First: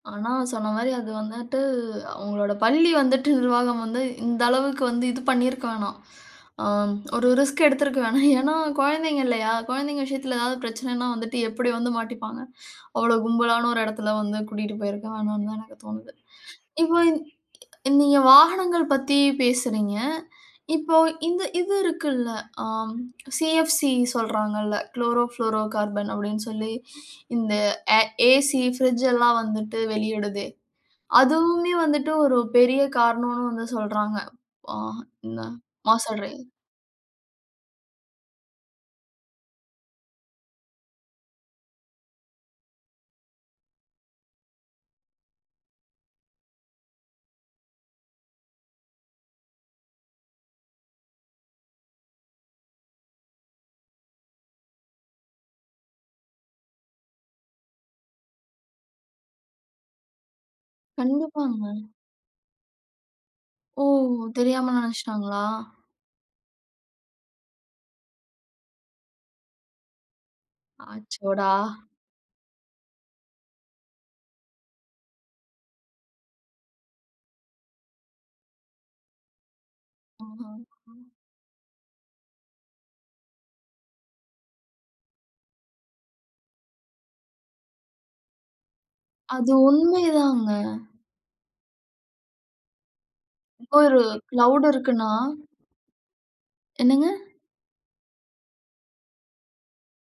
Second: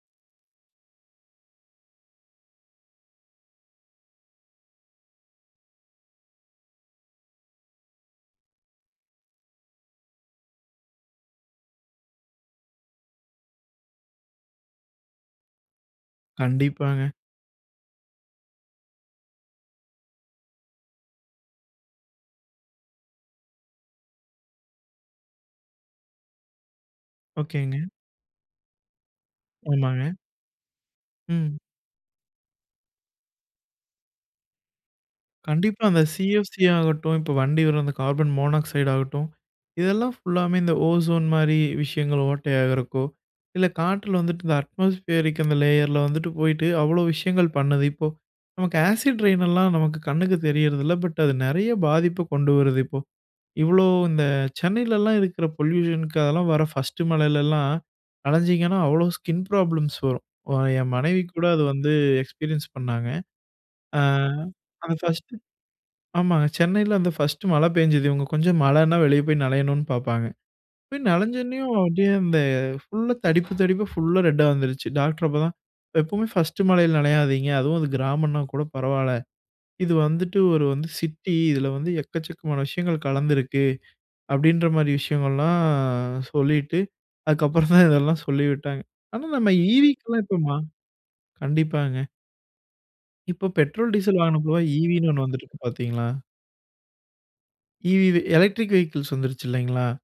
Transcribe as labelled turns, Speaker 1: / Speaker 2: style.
Speaker 1: ஆனா, சொன்ன மாரி அது வந்துட்டு அவங்களோட பள்ளி வந்துட்டு நிர்வாகம் வந்து இந்த அளவுக்கு வந்து இது பண்ணியிருக்க வேணாம். அ ஒரு ரிஸ்க் எடுத்திருக்க வேணாம். ஏனா, குழந்தைங்க இல்லையா. குழந்தைங்க விஷயத்தில ஏதாவது பிரச்சனைனா வந்துட்டு எப்டி வந்து மாட்டிப்பாங்க? அவ்ளோ கும்பலான ஒரு இடத்துல வந்து கூட்டிட்டு போயிருக்க வேணாம்னு தான் எனக்கு தோணுது. இப்போ
Speaker 2: கண்டிப்பாங்க
Speaker 1: நீங்க வாகனங்கள் பத்தி பேசுறீங்க. இப்போ இந்த இது இருக்குல்ல. ஆ சிஎப்சி சொல்றாங்கல்ல. குளோரோ புளோரோ கார்பன் அப்டின்னு சொல்லி இந்த
Speaker 2: ஒகேங்க.
Speaker 1: ஆ ஏசி, ஃபிரிட்ஜ் எல்லாம் வந்துட்டு
Speaker 2: ஆமாங்க.
Speaker 1: வெளியிடுதே.
Speaker 2: ம்.
Speaker 1: அதுவுமே வந்துட்டு ஒரு பெரிய காரணம்ன்னு வந்து சொல்றாங்க. ஆ இந்த
Speaker 2: கண்டிப்பா, அந்த
Speaker 1: மாச டிரை.
Speaker 2: சிஎஃப்சி ஆகட்டும், இப்போ வண்டி வரும் அந்த கார்பன் மோனாக்சைடு ஆகட்டும், இதெல்லாம் ஃபுல்லாமே இந்த ஓசோன் மாரி விஷயங்கள் ஓட்டையாகிறக்கோ, இல்ல காற்றுல வந்துட்டு இந்த அட்மாஸ்பியரிருக் அந்த லேயர்ல வந்துட்டு போயிட்டு அவ்ளோ விஷயங்கள் பண்ணுது. இப்போ நமக்கு ஆசிட் ரெயின்லாம் நமக்கு கண்ணுக்கு தெரியிறது இல்ல. பட் அது நெறைய பாதிப்பு கொண்டு வருது இப்போ. இவ்ளோ இந்த சென்னையிலலாம் இருக்க்கூற பொல்யூஷனுக்கு அதெல்லாம் வர ஃபர்ஸ்ட்டு மழையிலலாம் அலைஞ்சிங்கன்னா அவ்ளோ ஸ்கின் ப்ராப்ளம்ஸ் வரும். ஒ என் மனைவி கூட
Speaker 1: கண்டிப்பாங்க.
Speaker 2: அது வந்து எக்ஸ்பீரியன்ஸ் பண்ணாங்க.
Speaker 1: ஓ!
Speaker 2: ஆ
Speaker 1: தெரியாம
Speaker 2: அந்த ஃபர்ஸ்ட்டு
Speaker 1: நெனைச்சுட்டாங்களா?
Speaker 2: ஆமாங்க சென்னையில அந்த ஃபர்ஸ்ட்டு மழை பெஞ்சது இவங்க கொஞ்சம் மழைனா வெளிய போய் நையணும்னு பார்ப்பாங்க. போய்
Speaker 1: ஆச்சோடா!
Speaker 2: நனஞ்சோன்னேயும் அப்டியே அந்த ஃபுல்லா தடிப்பு தடிப்பா ஃபுல்லா ரெட்டா வந்துருச்சு. டாக்டர் அப்ப தான் எப்போவுமே ஃபர்ஸ்ட்டு மழையில நனையாதீங்க. அதுவும் அது கிராமம்னா கூட பரவால்ல இது வந்துட்டு
Speaker 1: ம்ஹ்ம்.
Speaker 2: ஒரு வந்து சிட்டி இதில வந்து எக்கச்சக்கமான விஷயங்கள் கலந்திருக்கு. அப்டின்ற மாரி விஷயங்கள்லாம் சொல்லிட்டு அதுக்கப்புறம் தான் இதெல்லாம் சொல்லி விட்டாங்க. ஆனா, நம்ம
Speaker 1: அது
Speaker 2: ஈவிக்கெல்லாம் இப்போமா
Speaker 1: உண்மைதாங்க.
Speaker 2: கண்டிப்பாங்க. இப்ப
Speaker 1: இப்போ
Speaker 2: பெட்ரோல்
Speaker 1: ஒரு
Speaker 2: டீசல் வாங்குனப்போ
Speaker 1: கிளவுடு
Speaker 2: ஈவின்னு
Speaker 1: இருக்குன்னா.
Speaker 2: ஒண்ணு வந்துருக்கு பார்த்தீங்களா?
Speaker 1: என்னங்க?
Speaker 2: ஈவிவி எலக்ட்ரிக் வெஹிக்கிள்ஸ் வந்துருச்சு இல்லைங்களா?